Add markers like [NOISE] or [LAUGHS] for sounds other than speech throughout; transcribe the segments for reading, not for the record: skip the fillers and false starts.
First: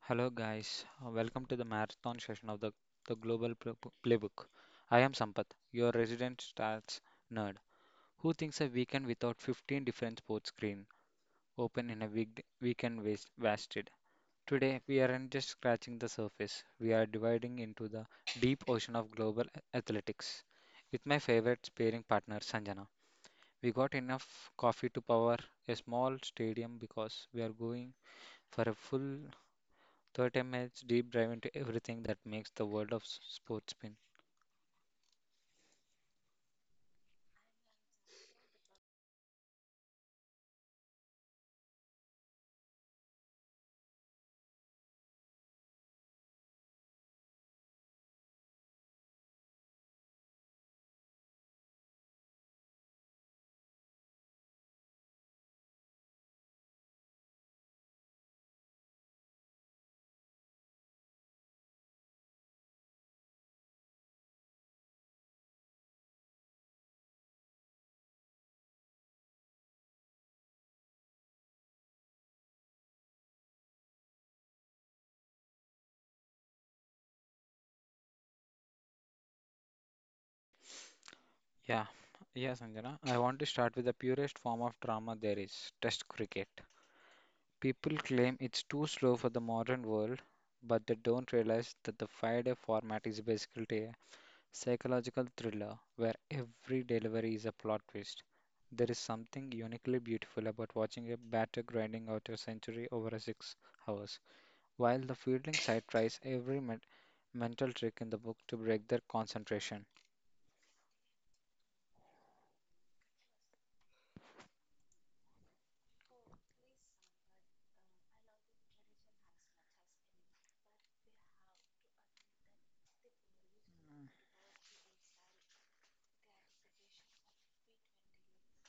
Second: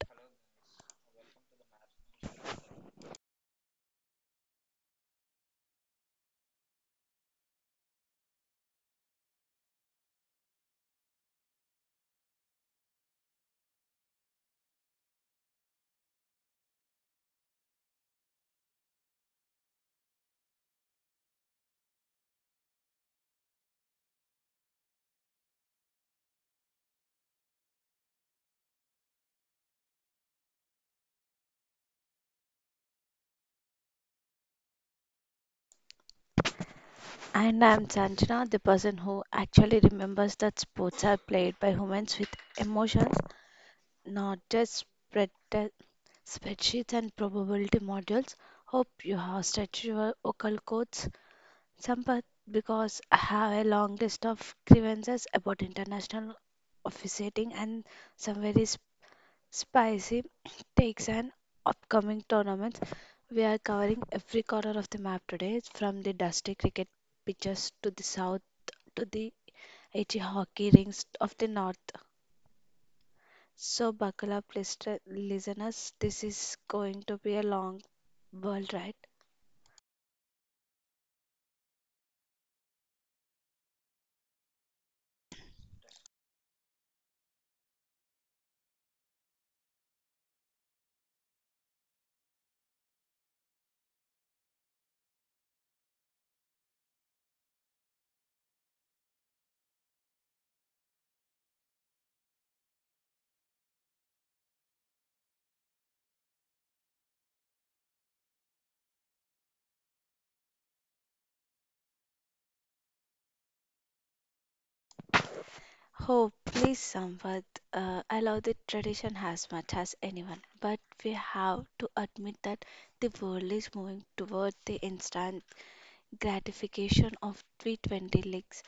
Hello, guys. Welcome to the marathon session of the Global Playbook. I am Sampath, your resident stats nerd, who thinks a weekend without 15 different sports screen open in a weekend wasted. Today, we aren't just scratching the surface, we are dividing into the deep ocean of global athletics. With my favorite sparring partner, Sanjana, we got enough coffee to power a small stadium because we are going for a full 30 minutes deep dive into everything that makes the world of sports spin. And I'm Sanjana, the person who actually remembers that sports are played by humans with emotions, not just spread spreadsheets and probability modules. Hope you have stretched your vocal cords, Sampath, because I have a long list of grievances about international officiating and some very Spicy [CLEARS THROAT] takes an upcoming tournament. We are covering every corner of the map today, from the dusty cricket pitches to the south to the itchy hockey rings of the north. So buckle up, listeners. This is going to be a long world ride. Yeah, yeah, Sanjana. I want to start with the purest form of drama there is, test cricket. People claim it's too slow for the modern world, but they don't realize that the five-day format is basically a psychological thriller where every delivery is a plot twist. There is something uniquely beautiful about watching a batter grinding out a century over a 6 hours, while the fielding side tries every mental trick in the book to break their concentration. Oh, please, Samvad. I love the tradition as much as anyone, but we have to admit that the world is moving toward the instant gratification of 320 legs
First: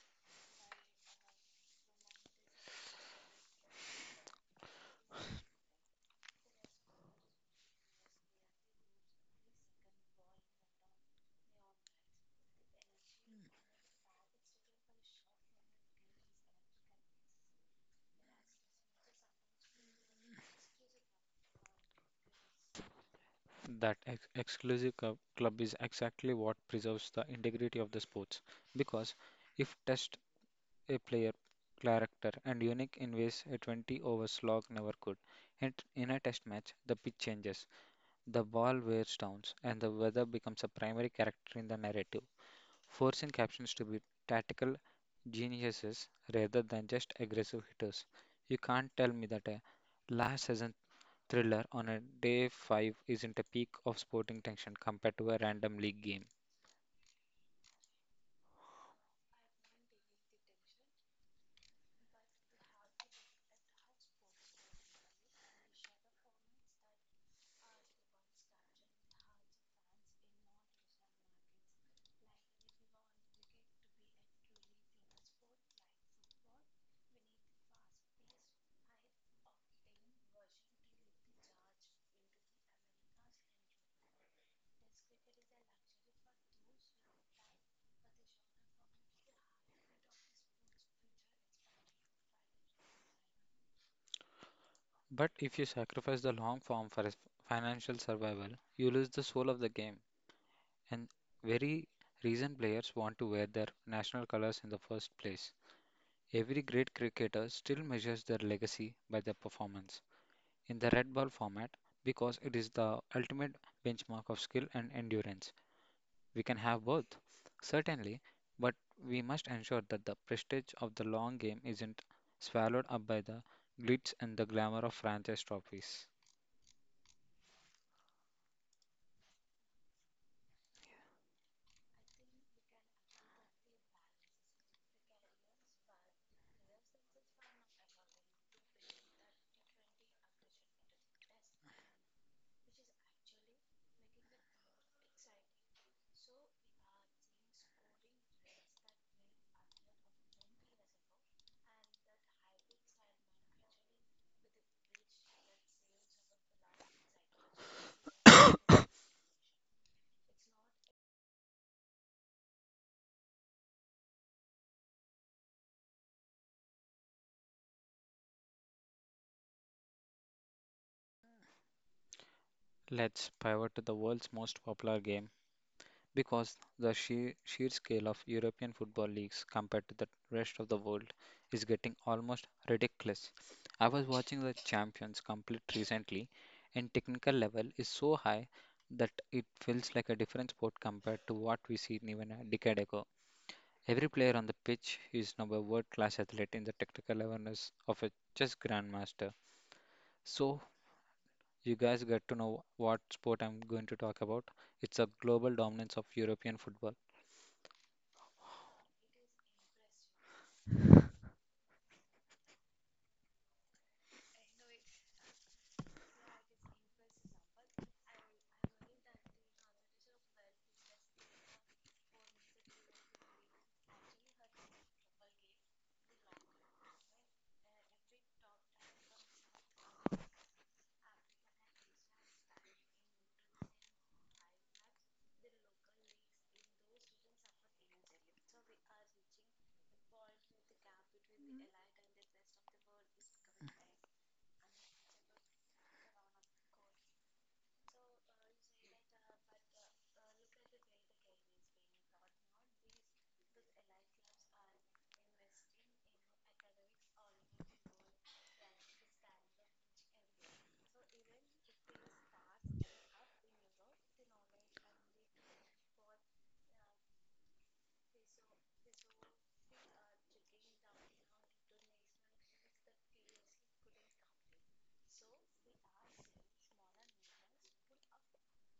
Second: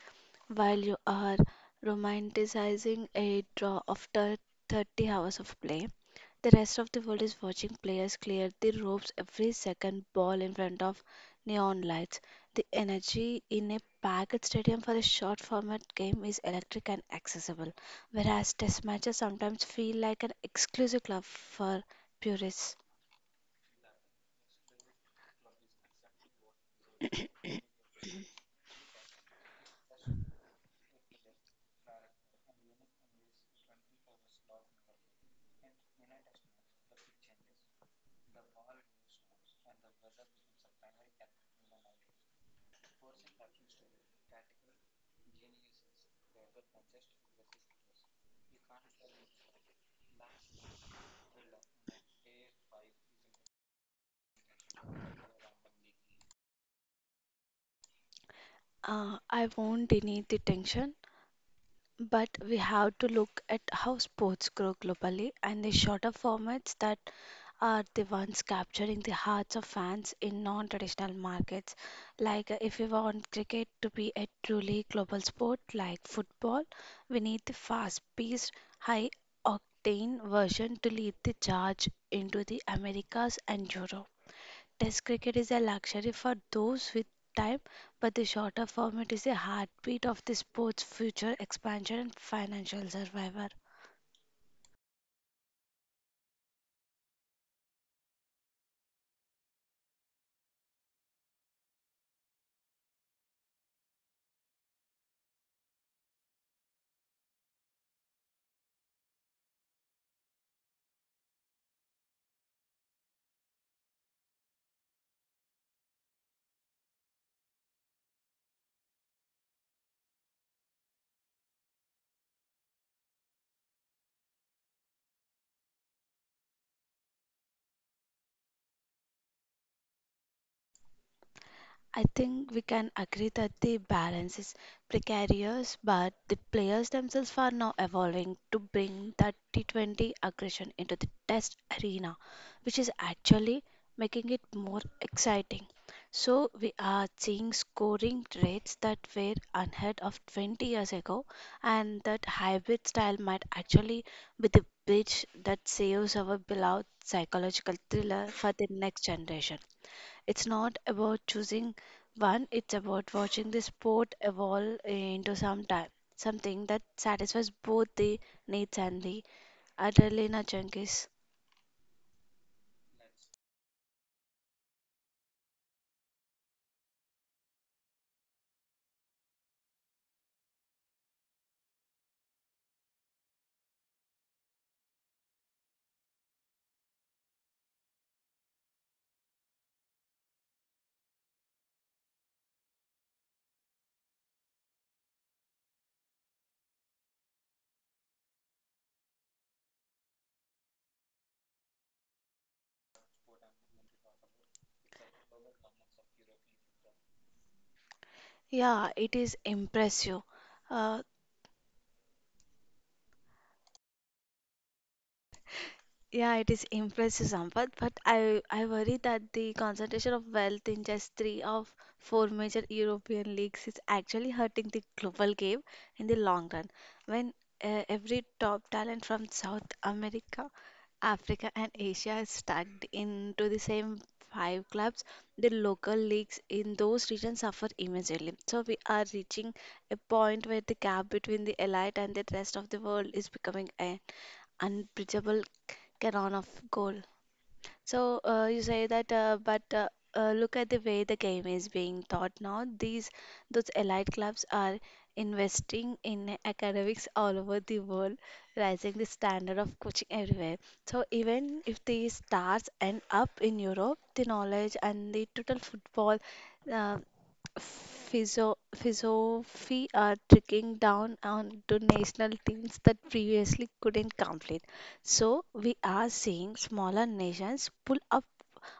while you are romanticizing a draw after 30 hours of play. The rest of the world is watching players clear the ropes every second ball in front of neon lights. The energy in a packed stadium for a short format game is electric and accessible, whereas test matches sometimes feel like an exclusive club for purists. That exclusive club is exactly what preserves the integrity of the sports. Because if test a player character and unique in ways a 20 over slog never could. And in a test match, the pitch changes, the ball wears down, and the weather becomes a primary character in the narrative, forcing captions to be tactical geniuses rather than just aggressive hitters. You can't tell me that a last season thriller on a day 5 isn't a peak of sporting tension compared to a random league game. I won't deny the tension. But we have to look at how sports grow globally and the shorter formats that are the ones capturing the hearts of fans in non traditional markets. Like, if we want cricket to be a truly global sport like football, we need the fast paced, high octane version to lead the charge into the Americas and Europe. Test cricket is a luxury for those with time, but the shorter format is a heartbeat of the sport's future expansion and financial survival. But if you sacrifice the long form for a financial survival, you lose the soul of the game. And very reason players want to wear their national colors in the first place. Every great cricketer still measures their legacy by their performance in the red ball format because it is the ultimate benchmark of skill and endurance. We can have both, certainly, but we must ensure that the prestige of the long game isn't swallowed up by the glitz and the glamour of franchise trophies. I think we can agree that the balance is precarious, but the players themselves are now evolving to bring that T20 aggression into the test arena, which is actually making it more exciting. So, we are seeing scoring rates that were unheard of 20 years ago, and that hybrid style might actually be the bridge that saves our beloved psychological thriller for the next generation. It's not about choosing one, it's about watching the sport evolve into some time, something that satisfies both the needs and the adrenaline junkies. Let's pivot to the world's most popular game, because the sheer scale of European football leagues compared to the rest of the world is getting almost ridiculous. I was watching the Champions complete recently, and technical level is so high that it feels like a different sport compared to what we see even a decade ago. Every player on the pitch is now a world class athlete in the technical awareness of a chess grandmaster. So, you guys get to know what sport I'm going to talk about. It's a global dominance of European football. Yeah, it is impressive. Uh, Yeah, it is impressive, Sampath, but I worry that the concentration of wealth in just three of four major European leagues is actually hurting the global game in the long run. When every top talent from South America, Africa, and Asia is stacked into the same five clubs, the local leagues in those regions suffer immensely. So we are reaching a point where the gap between the elite and the rest of the world is becoming unbridgeable canon of goal. So you say that, but look at the way the game is being taught now. These Those elite clubs are investing in academics all over the world, raising the standard of coaching everywhere. So even if the stars end up in Europe, the knowledge and the total football. Uh, Philosophy are trickling down onto national teams that previously couldn't complete. So we are seeing smaller nations pull up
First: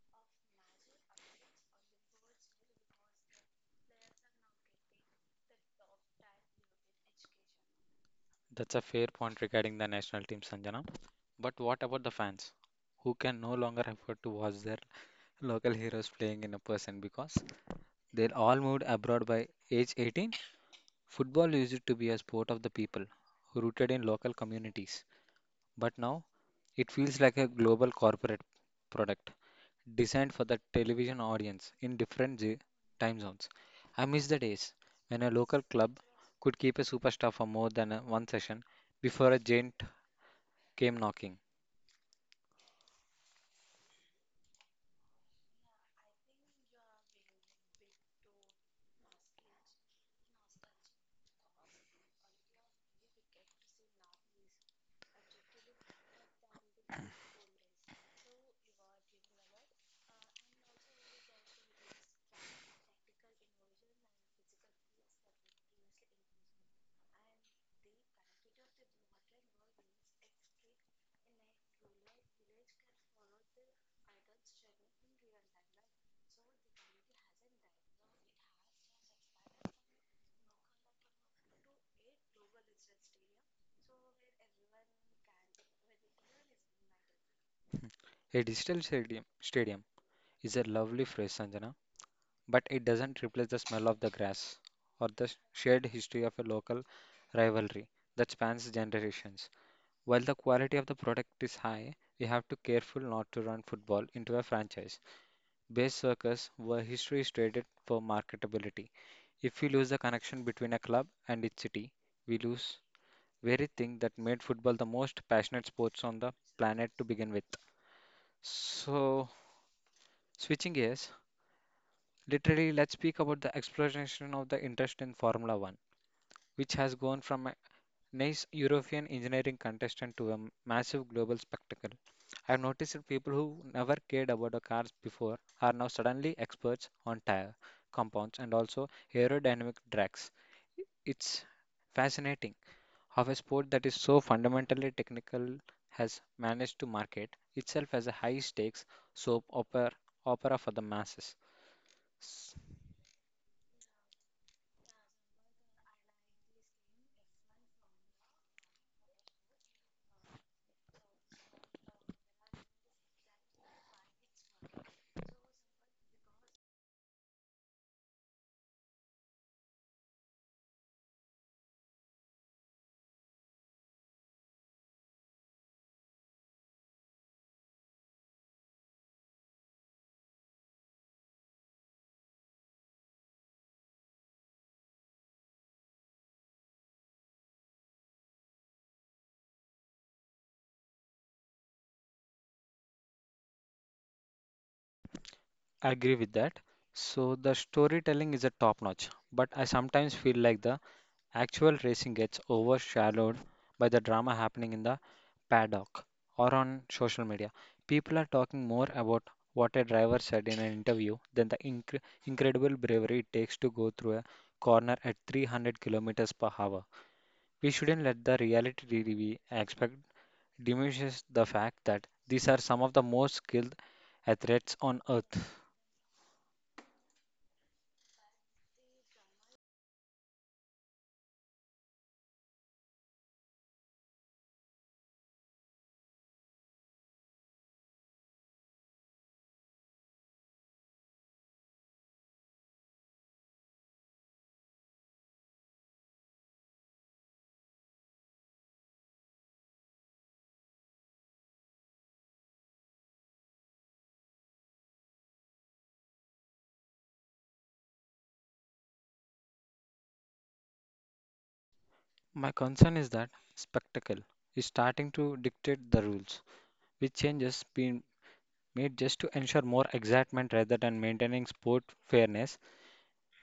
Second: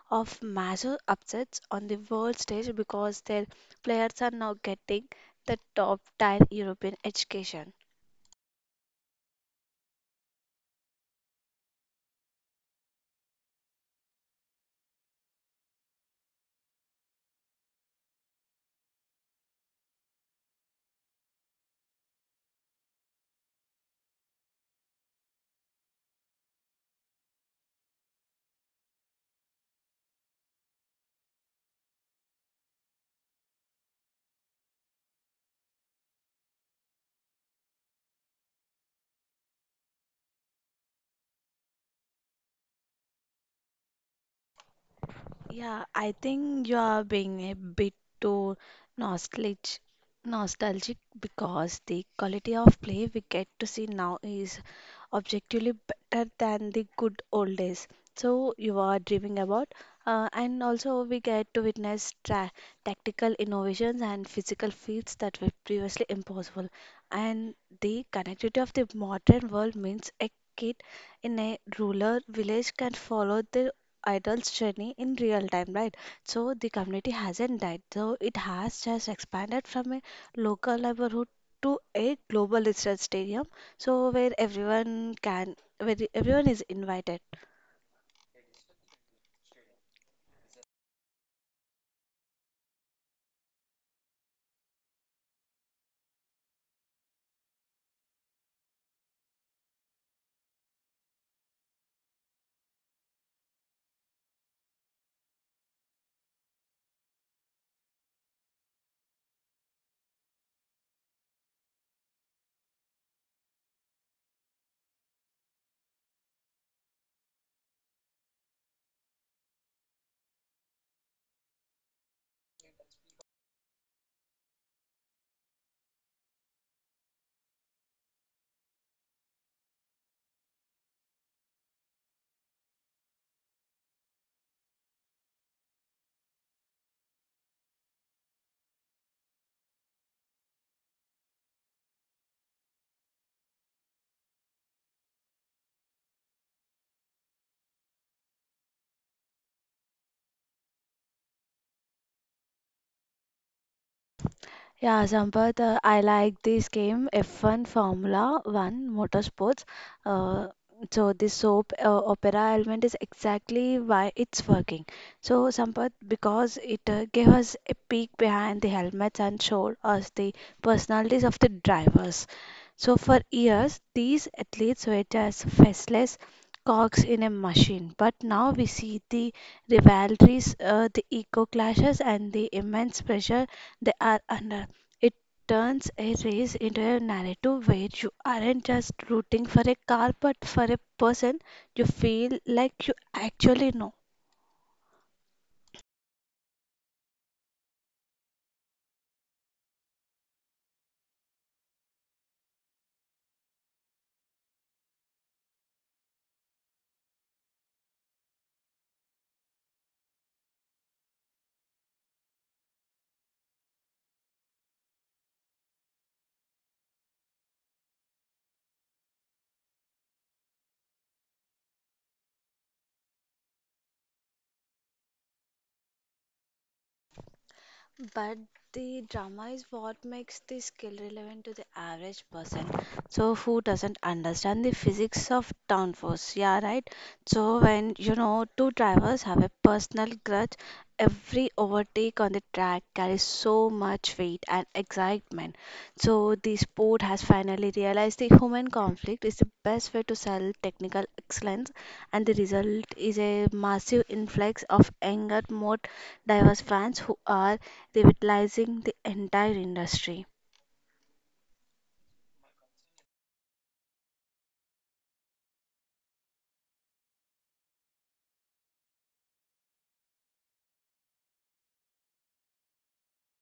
of massive upsets on the world stage because their players are now getting the top tier European education. That's a fair point regarding the national team, Sanjana. But what about the fans who can no longer afford to watch their local heroes playing in a person because they're all moved abroad by age 18? Football used to be a sport of the people who rooted in local communities. But now it feels like a global corporate product designed for the television audience in different time zones. I miss the days when a local club could keep a superstar for more than one session before a giant came knocking. Yeah, I think you are being a bit too nostalgic, nostalgic because the quality of play we get to see now is objectively better than the good old days. So you are dreaming about, and also we get to witness tra tactical innovations and physical feats that were previously impossible. And the connectivity of the modern world means a kid in a rural village can follow the idol's journey in real time, right? So the community hasn't died. So it has just expanded from a local neighborhood to a global research stadium, so where everyone is invited. A digital stadium is a lovely phrase, Sanjana, but it doesn't replace the smell of the grass or the shared history of a local rivalry that spans generations. While the quality of the product is high, we have to careful not to run football into a franchise-based circus where history is traded for marketability. If we lose the connection between a club and its city, we lose very thing that made football the most passionate sports on the planet to begin with. So, switching gears, literally, let's speak about the exploration of the interest in Formula One, which has gone from an nice European engineering contestant to a massive global spectacle. I've noticed that people who never cared about the cars before are now suddenly experts on tire compounds and also aerodynamic drags. It's fascinating how a sport that is so fundamentally technical has managed to market itself as a high stakes soap opera for the masses. S- Yeah, Sampath, I like this game F1 Formula 1 Motorsports. Uh, so this soap opera element is exactly why it's working. So Sampath, because it gave us a peek behind the helmets and showed us the personalities of the drivers. So for years, these athletes were just faceless cogs in a machine. But now we see the rivalries, the ego clashes, and the immense pressure they are under. It turns a race into a narrative where you aren't just rooting for a car but for a person you feel like you actually know. I agree with that. So the storytelling is a top notch, but I sometimes feel like the actual racing gets overshadowed by the drama happening in the paddock or on social media. People are talking more about what a driver said in an interview than the incredible bravery it takes to go through a corner at 300 kilometers per hour. We shouldn't let the reality TV aspect diminishes the fact that these are some of the most skilled athletes on earth. But the drama is what makes the skill relevant to the average person. So who doesn't understand the physics of downforce? Yeah, right. So when you know two drivers have a personal grudge, every overtake on the track carries so much weight and excitement. So the sport has finally realized the human conflict is the best way to sell technical excellence, and the result is a massive influx of anger, more diverse fans who are revitalizing the entire industry. My concern is that spectacle is starting to dictate the rules, which changes made just to ensure more excitement rather than maintaining sport fairness.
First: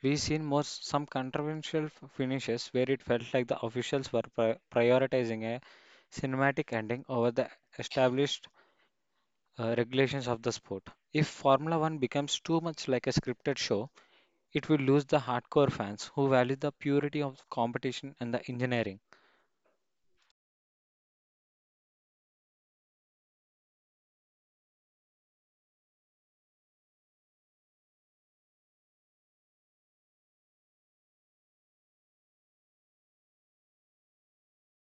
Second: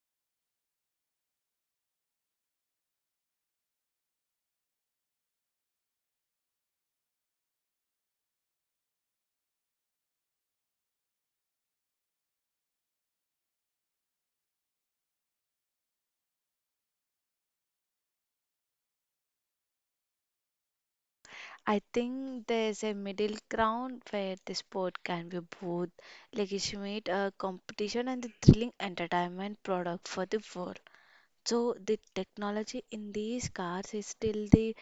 We've seen more some controversial finishes where it felt like the officials were prioritizing a cinematic ending over the established regulations of the sport. If Formula One becomes too much like a scripted show, it will lose the hardcore fans who value the purity of competition and the engineering. I think there's a middle ground where the sport can be both legitimate competition and the thrilling entertainment product for the world. So the technology in these cars is still the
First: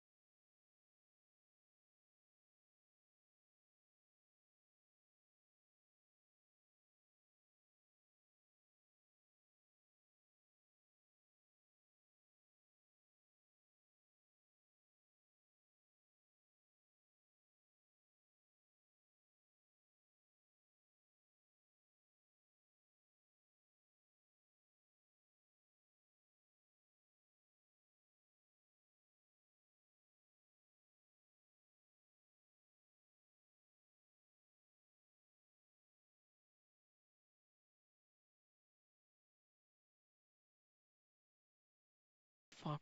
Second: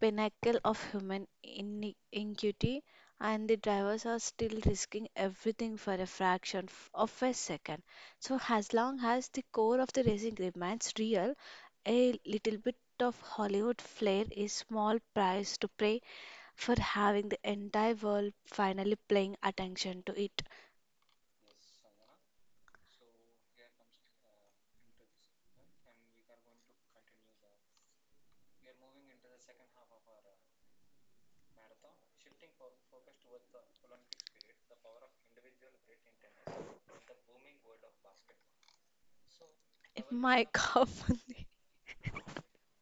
pinnacle of human iniquity, and the drivers are still risking everything for a fraction of a second. So as long as the core of the racing remains real, a little bit of Hollywood flair is small price to pay for having the entire world finally paying attention to it. My [LAUGHS] God. Fuck.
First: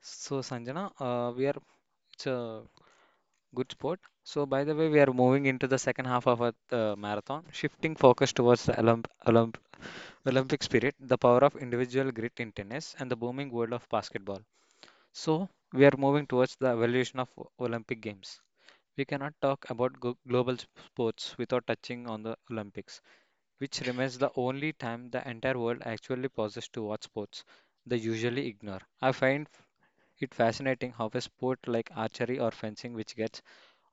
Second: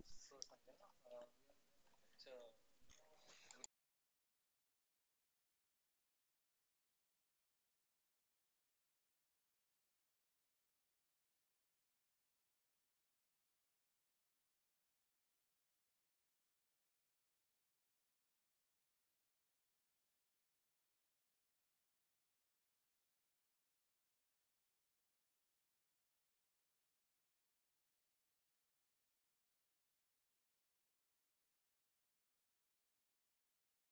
So Sanjana, we it's, uh, good sport. So, by the way, we are moving into the second half of our marathon, shifting focus towards the Olympic spirit, the power of individual grit in tennis, and the booming world of basketball. So, we are moving towards the evolution of Olympic Games. We cannot talk about global sports without touching on the Olympics, which remains the only time the entire world actually pauses to watch sports they usually ignore. I find it fascinating how a sport like archery or fencing, which gets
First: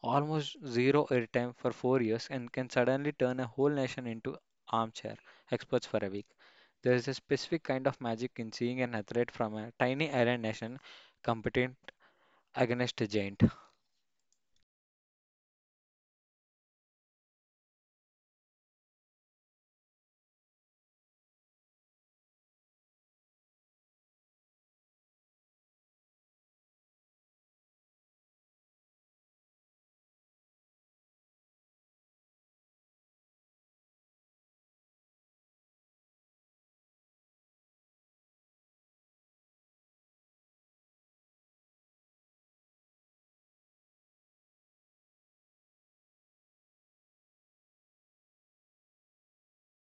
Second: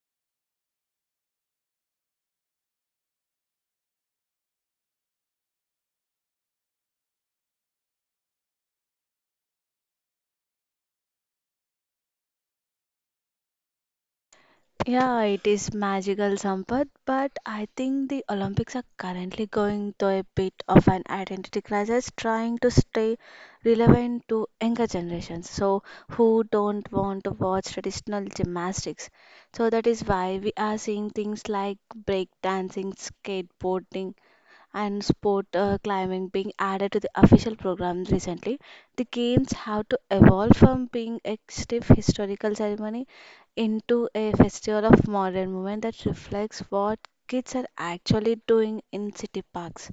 almost zero airtime for 4 years and can suddenly turn a whole nation into armchair experts for a week. There is a specific kind of magic in seeing an athlete from a tiny island nation competing against a giant. Yeah, it is magical, Sampath, but I think the Olympics are currently going through a bit of an identity crisis, trying to stay relevant to younger generations, so who don't want to watch traditional gymnastics. So that is why we are seeing things like breakdancing, skateboarding, and sport climbing being added to the official program recently. The games have to evolve from being a stiff historical ceremony into a festival of modern movement that reflects what kids are actually doing in city parks.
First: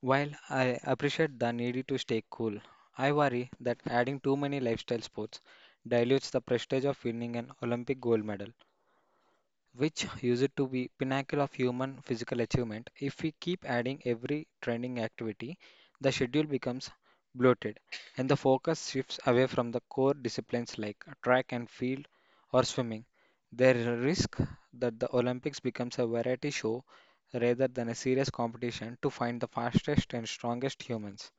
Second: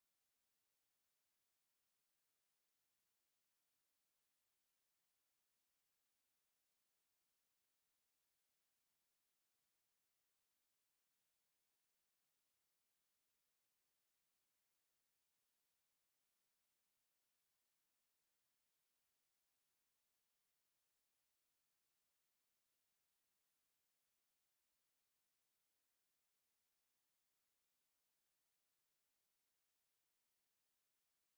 While I appreciate the need to stay cool, I worry that adding too many lifestyle sports dilutes the prestige of winning an Olympic gold medal, which [LAUGHS] used to be pinnacle of human physical achievement. If we keep adding every training activity, the schedule becomes bloated and the focus shifts away from the core disciplines like track and field or swimming. There is a risk that the Olympics becomes a variety show rather than a serious competition to find the fastest and strongest humans.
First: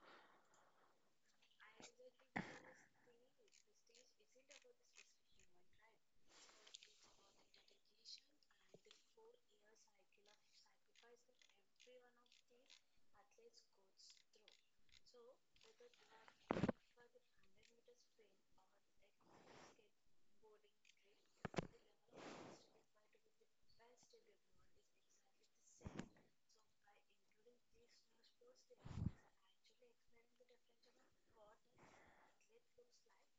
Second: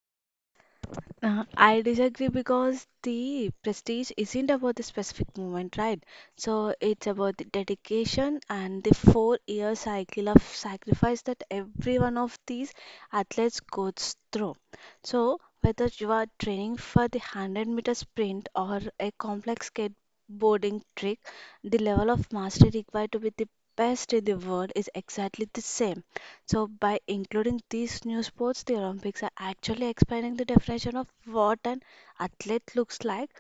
I disagree because the prestige isn't about the specific moment, right? So it's about the dedication and the four-year cycle of sacrifice that every one of these athletes goes through. So whether you are training for the 100-meter sprint or a complex skateboarding trick, the level of mastery required to be the best in the world is exactly the same. So by including these new sports, the Olympics are actually expanding the definition of what an athlete looks like,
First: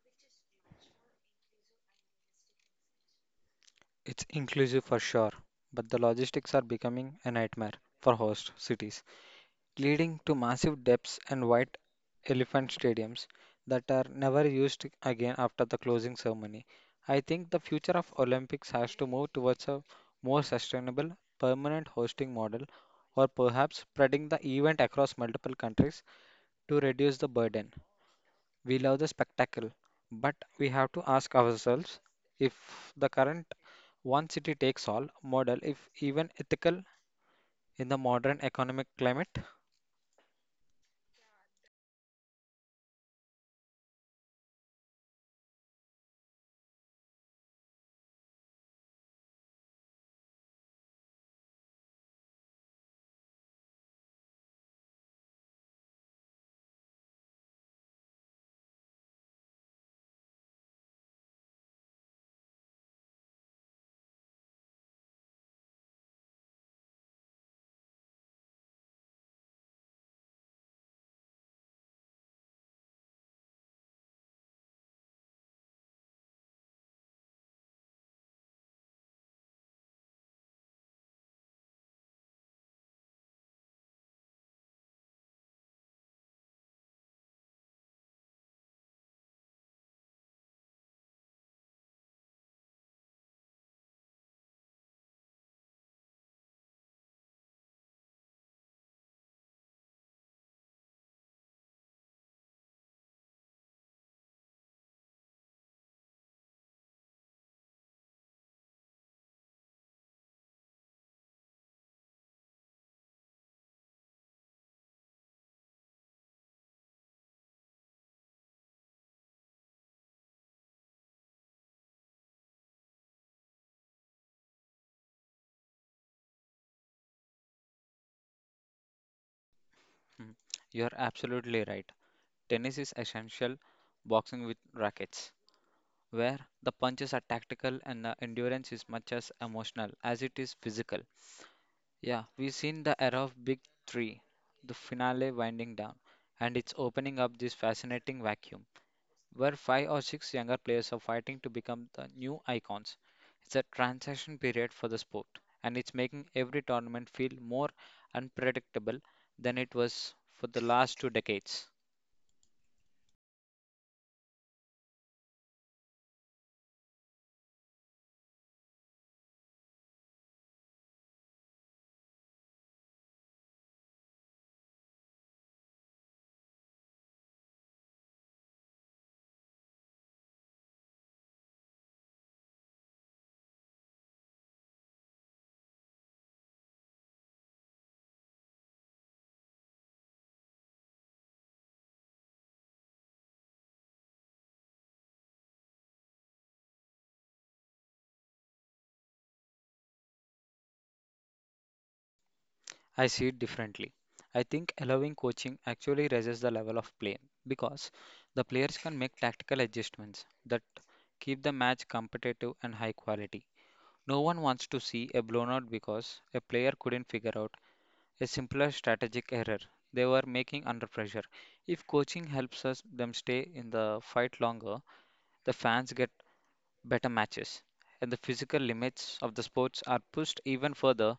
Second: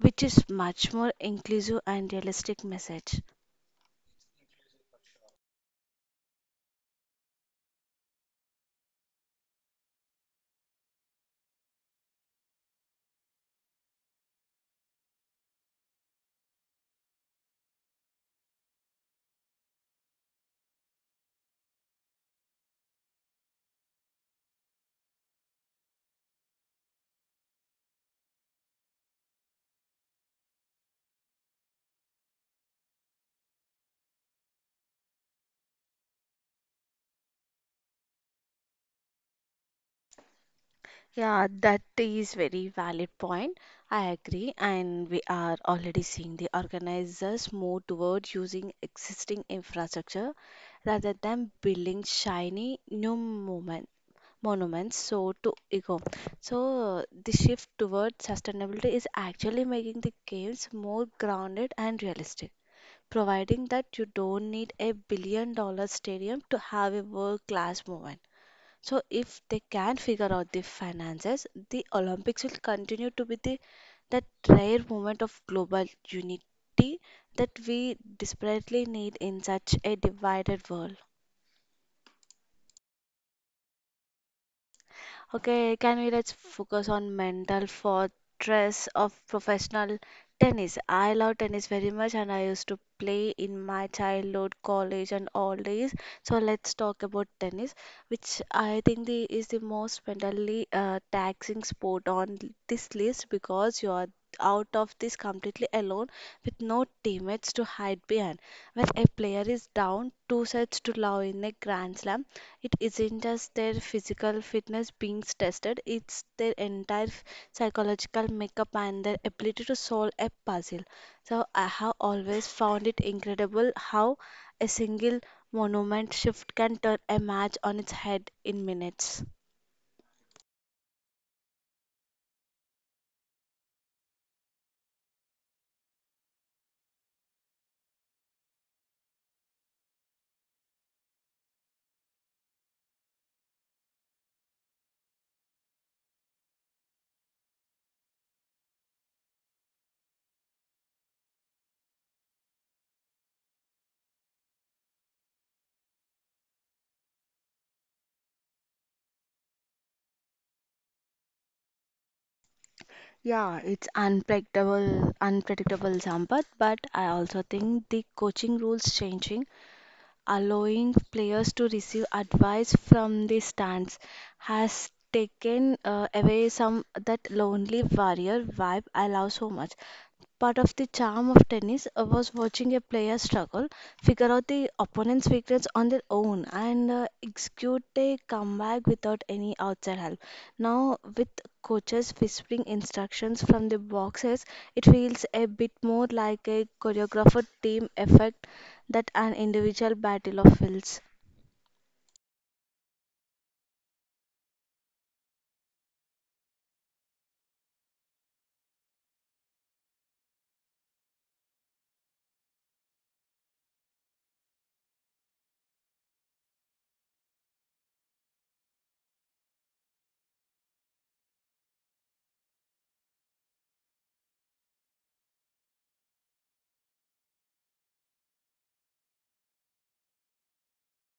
which is much more inclusive and realistic message. It's inclusive for sure, but the logistics are becoming a nightmare for host cities, leading to massive debts and white elephant stadiums that are never used again after the closing ceremony. I think the future of Olympics has to move towards a more sustainable, permanent hosting model or perhaps spreading the event across multiple countries to reduce the burden. We love the spectacle, but we have to ask ourselves if the current one city takes all model if even ethical in the modern economic climate. Yeah, that is very valid point. I agree, and we are already seeing the organizers move toward using existing infrastructure rather than building shiny new movements. Monuments so to eco so the shift towards sustainability is actually making the games more grounded and realistic, providing that you don't need a billion dollar stadium to have a world class movement. So if they can figure out the finances, the Olympics will continue to be the that rare moment of global unity that we desperately need in such a divided world. Okay, can we let's focus on mental fortress of professional tennis. I love tennis very much and I used to play in my childhood, college and all days. So let's talk about tennis, which I think the is the most mentally taxing sport on this list because you are out of this completely alone with no teammates to hide behind. When a player is down two sets to love in a grand slam, it isn't just their physical fitness being tested, it's their entire psychological makeup and their ability to solve a puzzle. So, I have always found it incredible how a single monument shift can turn a match on its head in minutes. Mm, you're absolutely right. Tennis is essential boxing with rackets, where the punches are tactical and the endurance is much as emotional as it is physical. Yeah, we've seen the era of Big Three, the finale winding down, and it's opening up this fascinating vacuum where five or six younger players are fighting to become the new icons. It's a transition period for the sport, and it's making every tournament feel more unpredictable than it was for the last two decades. Yeah, it's unpredictable, Sampath, but I also think the coaching rules changing allowing players to receive advice from the stands, has taken away some that lonely warrior vibe I love so much. Part of the charm of tennis was watching a player struggle, figure out the opponent's weakness on their own, and execute a comeback without any outside help. Now, with coaches whispering instructions from the boxes, it feels a bit more like a choreographed team effect than an individual battle of wills. I see it differently. I think allowing coaching actually raises the level of play because the players can make tactical adjustments that keep the match competitive and high quality. No one wants to see a blown out because a player couldn't figure out a simpler strategic error they were making under pressure. If coaching helps us them stay in the fight longer, the fans get better matches and the physical limits of the sports are pushed even further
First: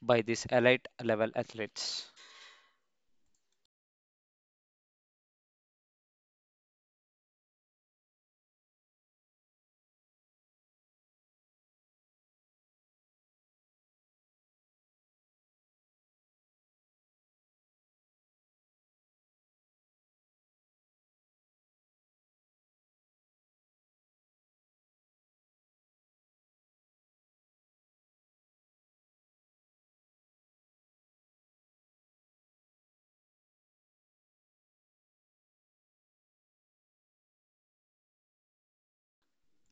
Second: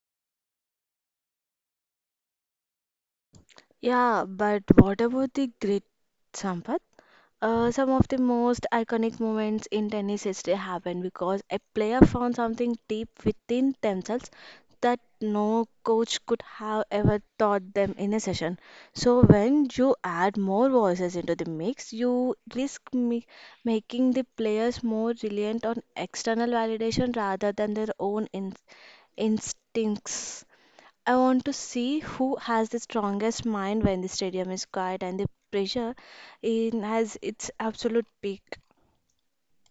by these elite level athletes. Yeah, but what about the grit, Sampath? Some of the most iconic moments in tennis history happen because a player found something deep within themselves that no coach could have ever taught them in a session. So, when you add more voices into the mix, you risk making the players more reliant on external validation rather than their own instincts. I want to see who has the strongest mind when the stadium is quiet and the pressure in has its absolute peak.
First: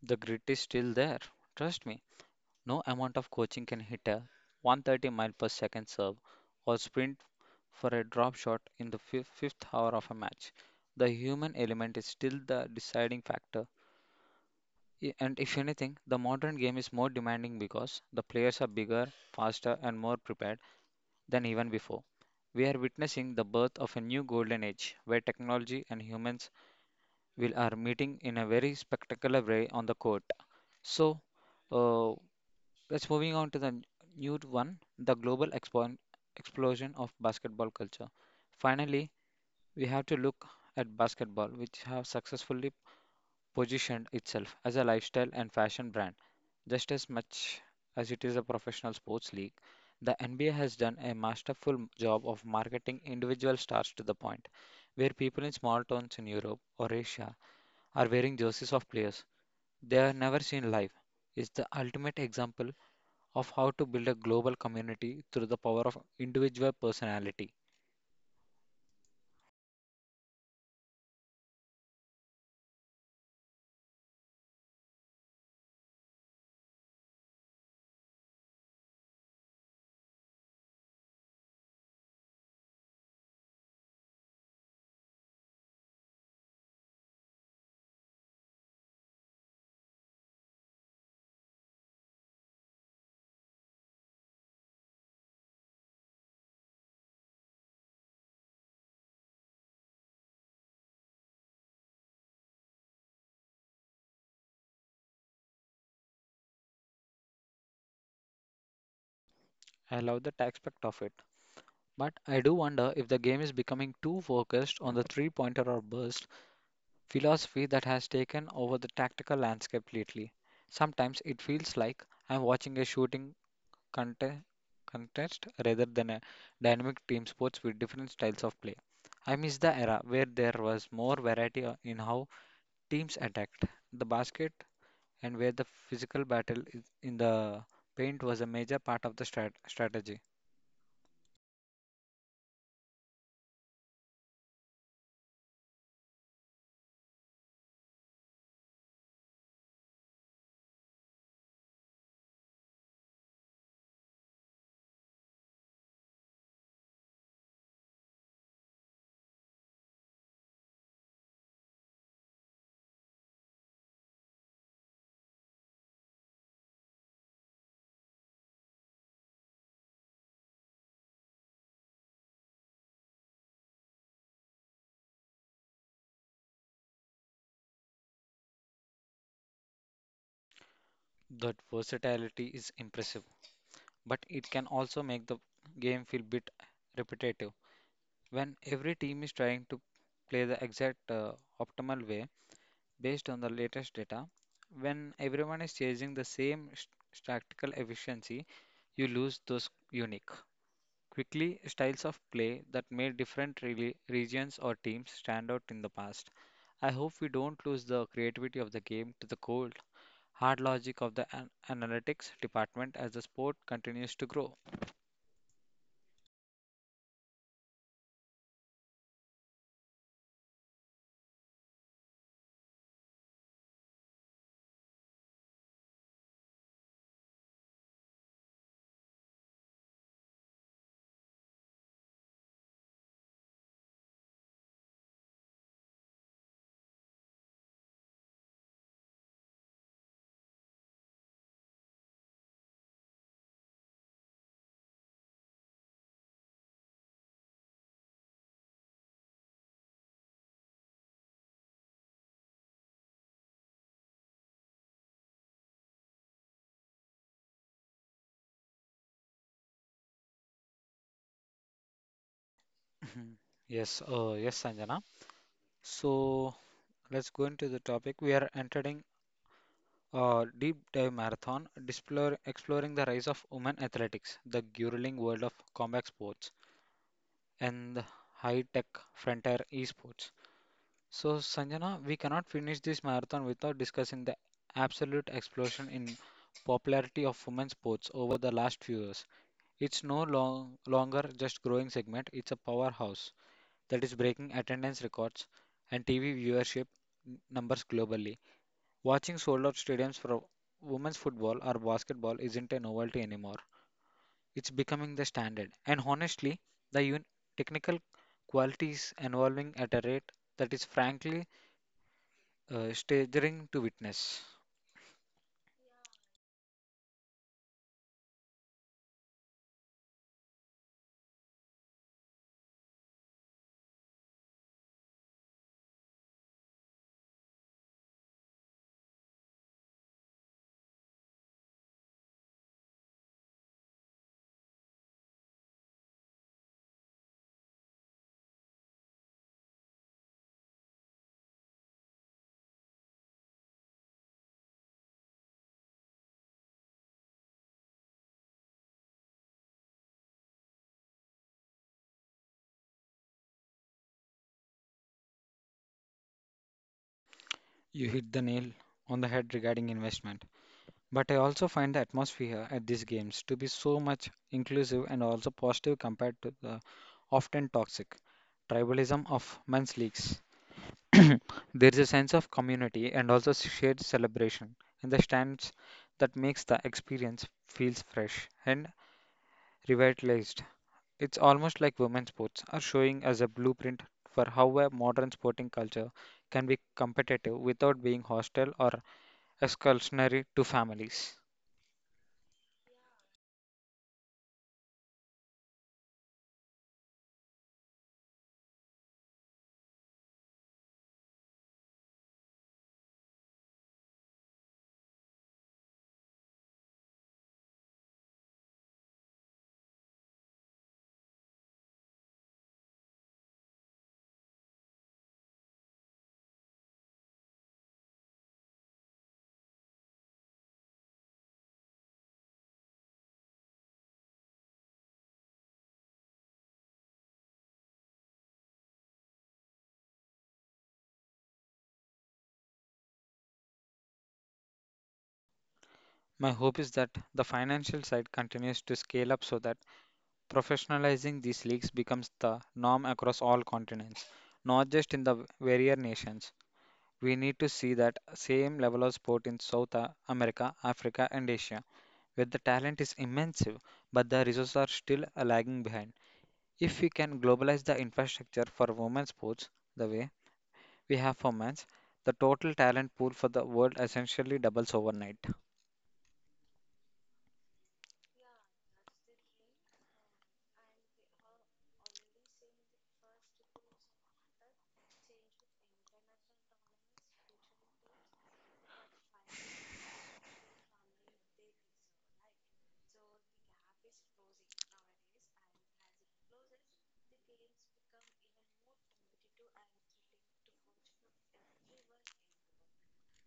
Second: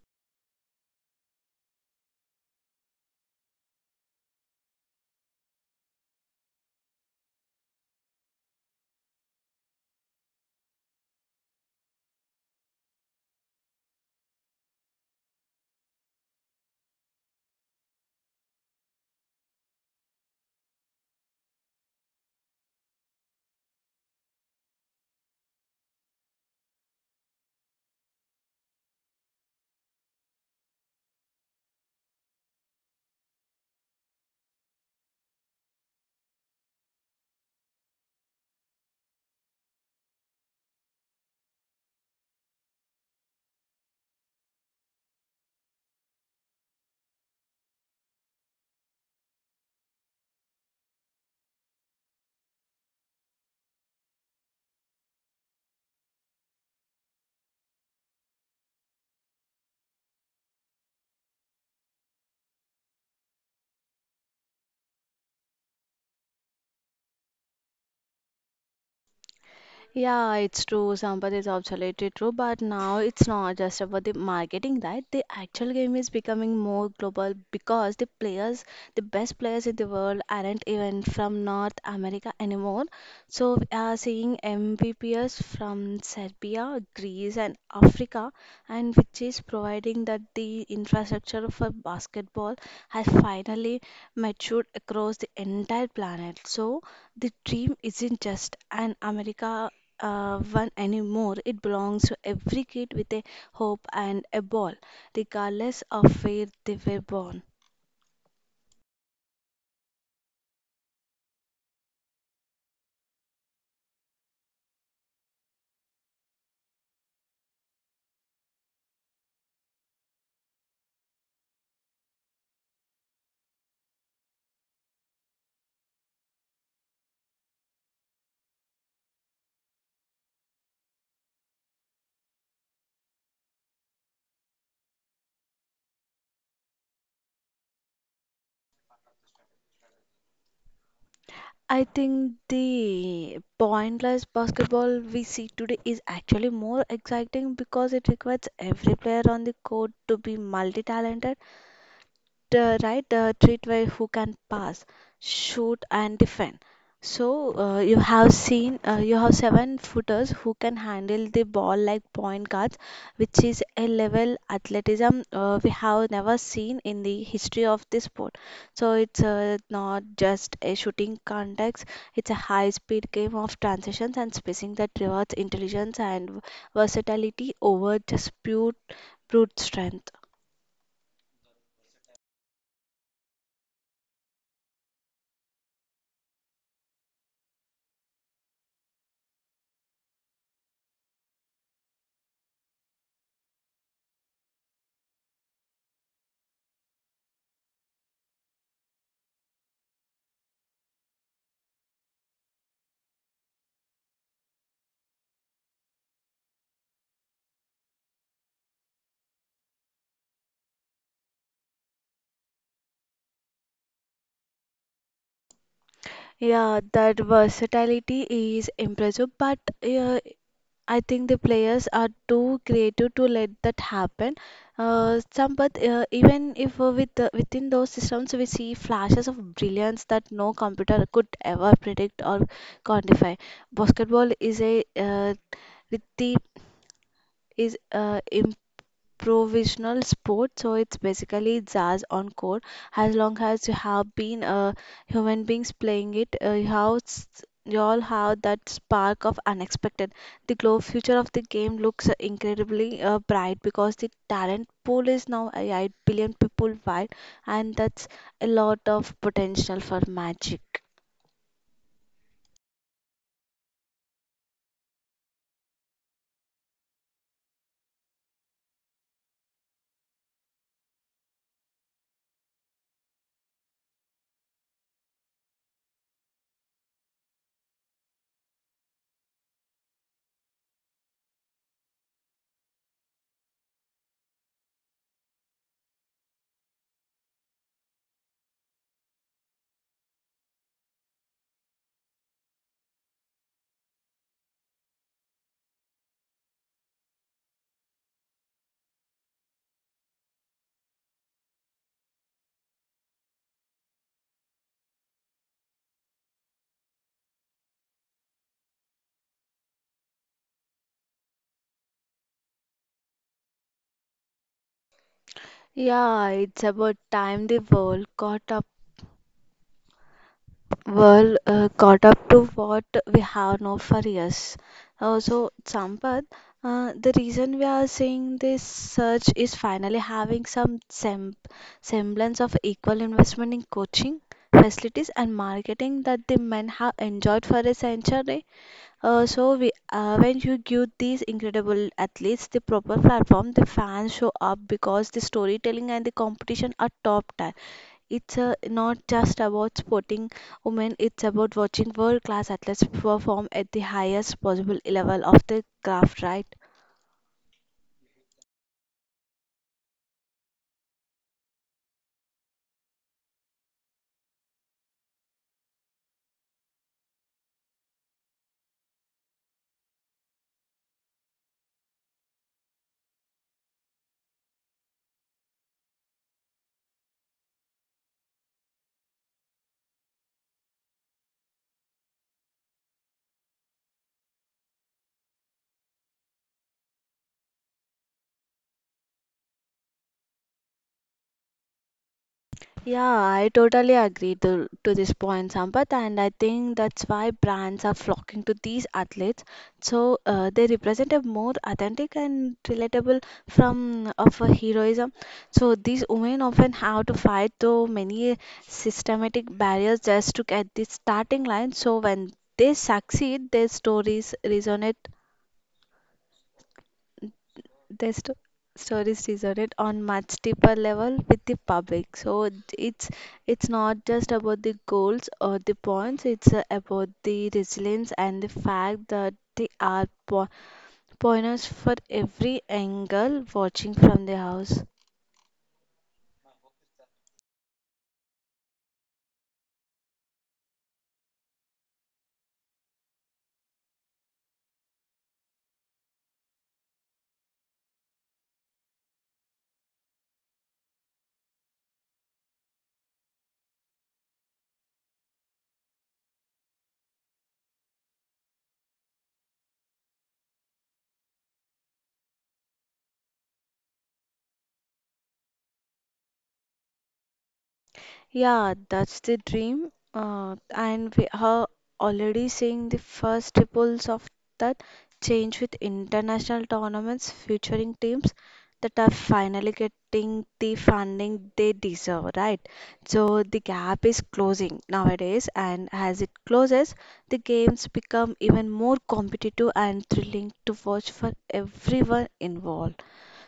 The grit is still there. Trust me, no amount of coaching can hit a 130 mile per second serve or sprint for a drop shot in the fifth hour of a match. The human element is still the deciding factor. And if anything, the modern game is more demanding because the players are bigger, faster, and more prepared than even before. We are witnessing the birth of a new golden age where technology and humans will are meeting in a very spectacular way on the court. So, uh, let's moving on to the new one, the global explosion of basketball culture. Finally, we have to look at basketball, which have successfully positioned itself as a lifestyle and fashion brand, just as much as it is a professional sports league. The NBA has done a masterful job of marketing individual stars to the point where people in small towns in Europe or Asia are wearing jerseys of players they are never seen live is the ultimate example of how to build a global community through the power of individual personality. Yeah, it's true. Sampath is absolutely true. But now it's not just about the marketing, right? The actual game is becoming more global because the players, the best players in the world, aren't even from North America anymore. So we are seeing MVPs from Serbia, Greece, and Africa, and which is providing that the infrastructure for basketball has finally matured across the entire planet. So the dream isn't just an America one anymore. It belongs to every kid with a hope and a ball, regardless of where they were born. I love that aspect of it. But I do wonder if the game is becoming too focused on the three pointer or burst philosophy that has taken over the tactical landscape lately. Sometimes it feels like I'm watching a shooting contest, contest rather than a dynamic team sports with different styles of play. I miss the era where there was more variety in how teams attacked the basket and where the physical battle is in the paint was a major part of the strategy. I think the pointless basketball we see today is actually more exciting because it requires every player on the court to be multi talented, right, treat by who can pass, shoot and defend. So you have seen, you have seven footers who can handle the ball like point guards, which is a level athleticism we have never seen in the history of the sport. So it's not just a shooting context, it's a high speed game of transitions and spacing that rewards intelligence and versatility over just pure brute strength. That versatility is impressive, but it can also make the game feel bit repetitive. When every team is trying to play the exact optimal way based on the latest data, when everyone is chasing the same tactical efficiency, you lose those unique Quickly, styles of play that made different regions or teams stand out in the past. I hope we don't lose the creativity of the game to the cold, hard logic of the analytics department as the sport continues to grow. [CLEARS THROAT] Yeah, that versatility is impressive, but I think the players are too creative to let that happen. Some, but even if with within those systems, we see flashes of brilliance that no computer could ever predict or quantify. Basketball is a with the is provisional sport, so it's basically jazz encore. As long as you have been, human beings playing it, you have you all have that spark of unexpected. The glow future of the game looks incredibly bright because the talent pool is now 8 billion people wide, and that's a lot of potential for magic. Mhm. Yes, yes, Sanjana. So let's go into the topic. We are entering a deep dive marathon, exploring the rise of women athletics, the grueling world of combat sports, and the high-tech frontier esports. So, Sanjana, we cannot finish this marathon without discussing the absolute explosion in popularity of women's sports over the last few years. It's no long, longer just growing segment, it's a powerhouse that is breaking attendance records and TV viewership numbers globally. Watching sold out stadiums for women's football or basketball isn't a novelty anymore. It's becoming the standard. And honestly, the technical qualities evolving at a rate that is frankly staggering to witness. Yeah, it's about time the world caught up. Well, caught up to what we have now for years. Also, Sampath, the reason we are seeing this surge is finally having some semblance of equal investment in coaching, facilities and marketing that the men have enjoyed for a century. So, when you give these incredible athletes the proper platform, the fans show up because the storytelling and the competition are top tier. It's not just about supporting women, it's about watching world class athletes perform at the highest possible level of the craft, right? You hit the nail on the head regarding investment. But I also find the atmosphere at these games to be so much inclusive and also positive compared to the often toxic tribalism of men's leagues. [CLEARS THROAT] There is a sense of community and also shared celebration in the stands that makes the experience feels fresh and revitalized. It's almost like women's sports are showing us a blueprint for how a modern sporting culture can be competitive without being hostile or exclusionary to families. Yeah, I totally agree to this point, Sampath, and I think that's why brands are flocking to these athletes. So they represent a more authentic and relatable from of a heroism. So these women often have to fight through many systematic barriers just to get the starting line. So when they succeed, their stories their sto- stories resonated on much deeper level with the public. So it's it's not just about the goals or the points, it's about the resilience and the fact that they are pointers for every angle watching from the house. My hope is that the financial side continues to scale up so that professionalizing these leagues becomes the norm across all continents, not just in the warrior nations. We need to see that same level of sport in South America, Africa, and Asia, where the talent is immense but the resources are still lagging behind. If we can globalize the infrastructure for women's sports the way we have for men's, the total talent pool for the world essentially doubles overnight. Yeah, that's the dream. And we are already seeing the first ripples of that change, with international tournaments featuring teams that are finally getting the funding they deserve, right? So the gap is closing nowadays, and as it closes, the games become even more competitive and thrilling to watch for everyone involved.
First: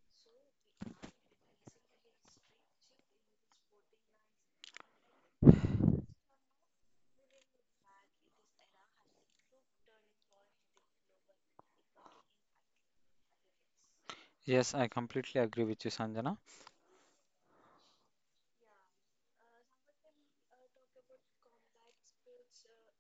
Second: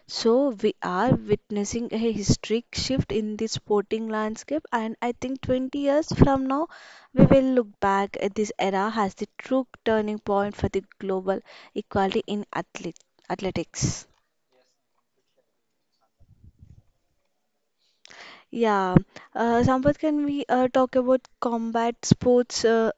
So we are witnessing a historic shift in the sporting landscape, and I think 20 years from now, we will look back at this era as the true turning point for the global equality in athletics. Yes, I completely agree with you, Sanjana. Yeah, Sampath, can we talk about combat sports?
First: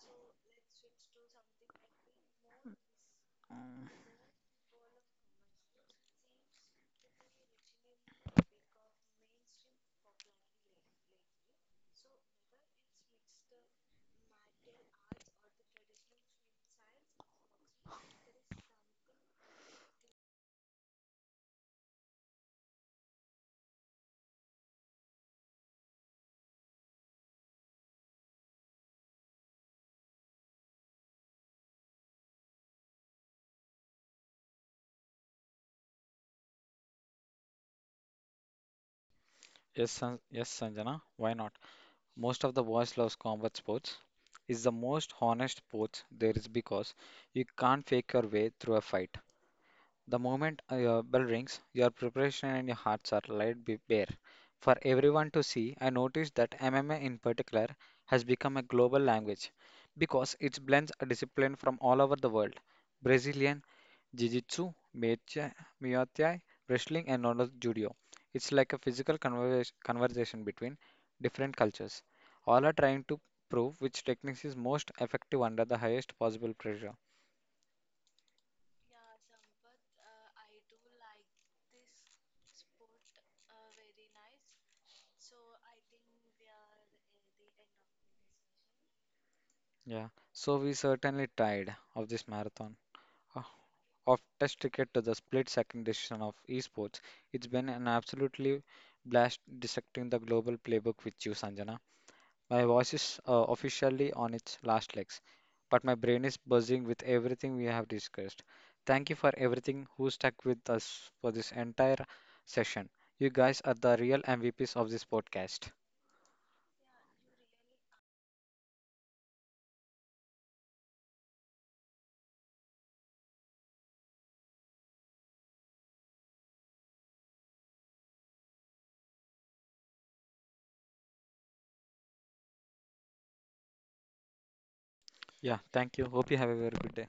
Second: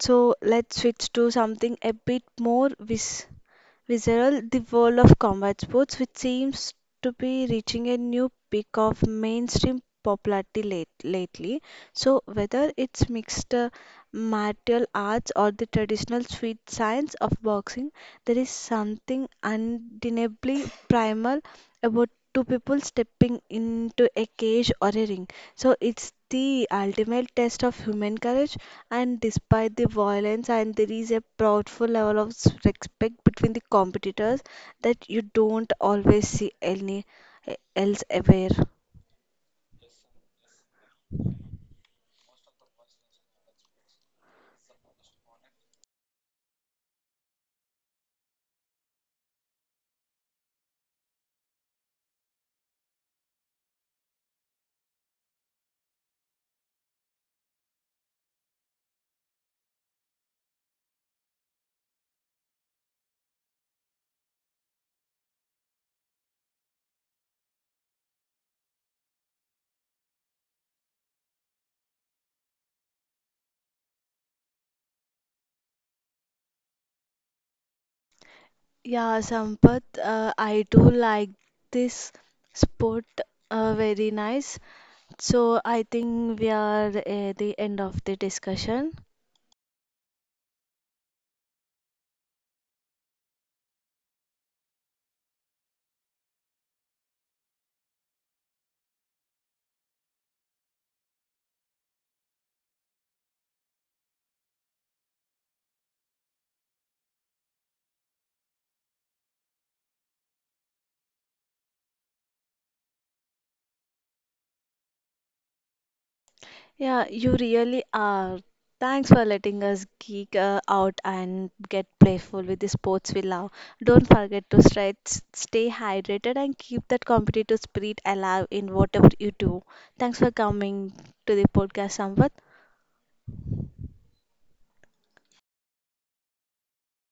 So let's switch to something a bit more Mm. visceral, the world of combat sports, which seems to be reaching a new peak of mainstream popularity, lately. So, whether it's mixed martial arts or the traditional sweet science of boxing, there is something undeniably primal about two people stepping into a cage or a ring. So, it's the ultimate test of human courage, and despite the violence, and there is a proudful level of respect between the competitors that you don't always see any eh, else aware. Yes, yes, Sanjana. Why not? Most of the boys love combat sports. Is the most honest sports there is because you can't fake your way through a fight. The moment your bell rings, your preparation and your hearts are laid bare for everyone to see. I noticed that MMA in particular has become a global language because it blends a discipline from all over the world. Brazilian Jiu-Jitsu, Muay Thai, wrestling and Nodo Judo. It's like a physical conversation between different cultures. All are trying to prove which technique is most effective under the highest possible pressure. Yeah, Sampath, I do like this sport, very nice. So I think we are at the end of the discussion. Yeah. So we certainly tired of this marathon. uh, of test cricket to the split second decision of esports. It's been an absolutely blast dissecting the global playbook with you, Sanjana. My voice is officially on its last legs, but my brain is buzzing with everything we have discussed. Thank you for everything who stuck with us for this entire session. You guys are the real MVPs of this podcast. Yeah, you really are. Thanks for letting us geek out and get playful with the sports we love. Don't forget to stretch, stay hydrated, and keep that competitive spirit alive in whatever you do. Thanks for coming to the podcast, Sampath. Yeah, thank you. Hope you have a very good day.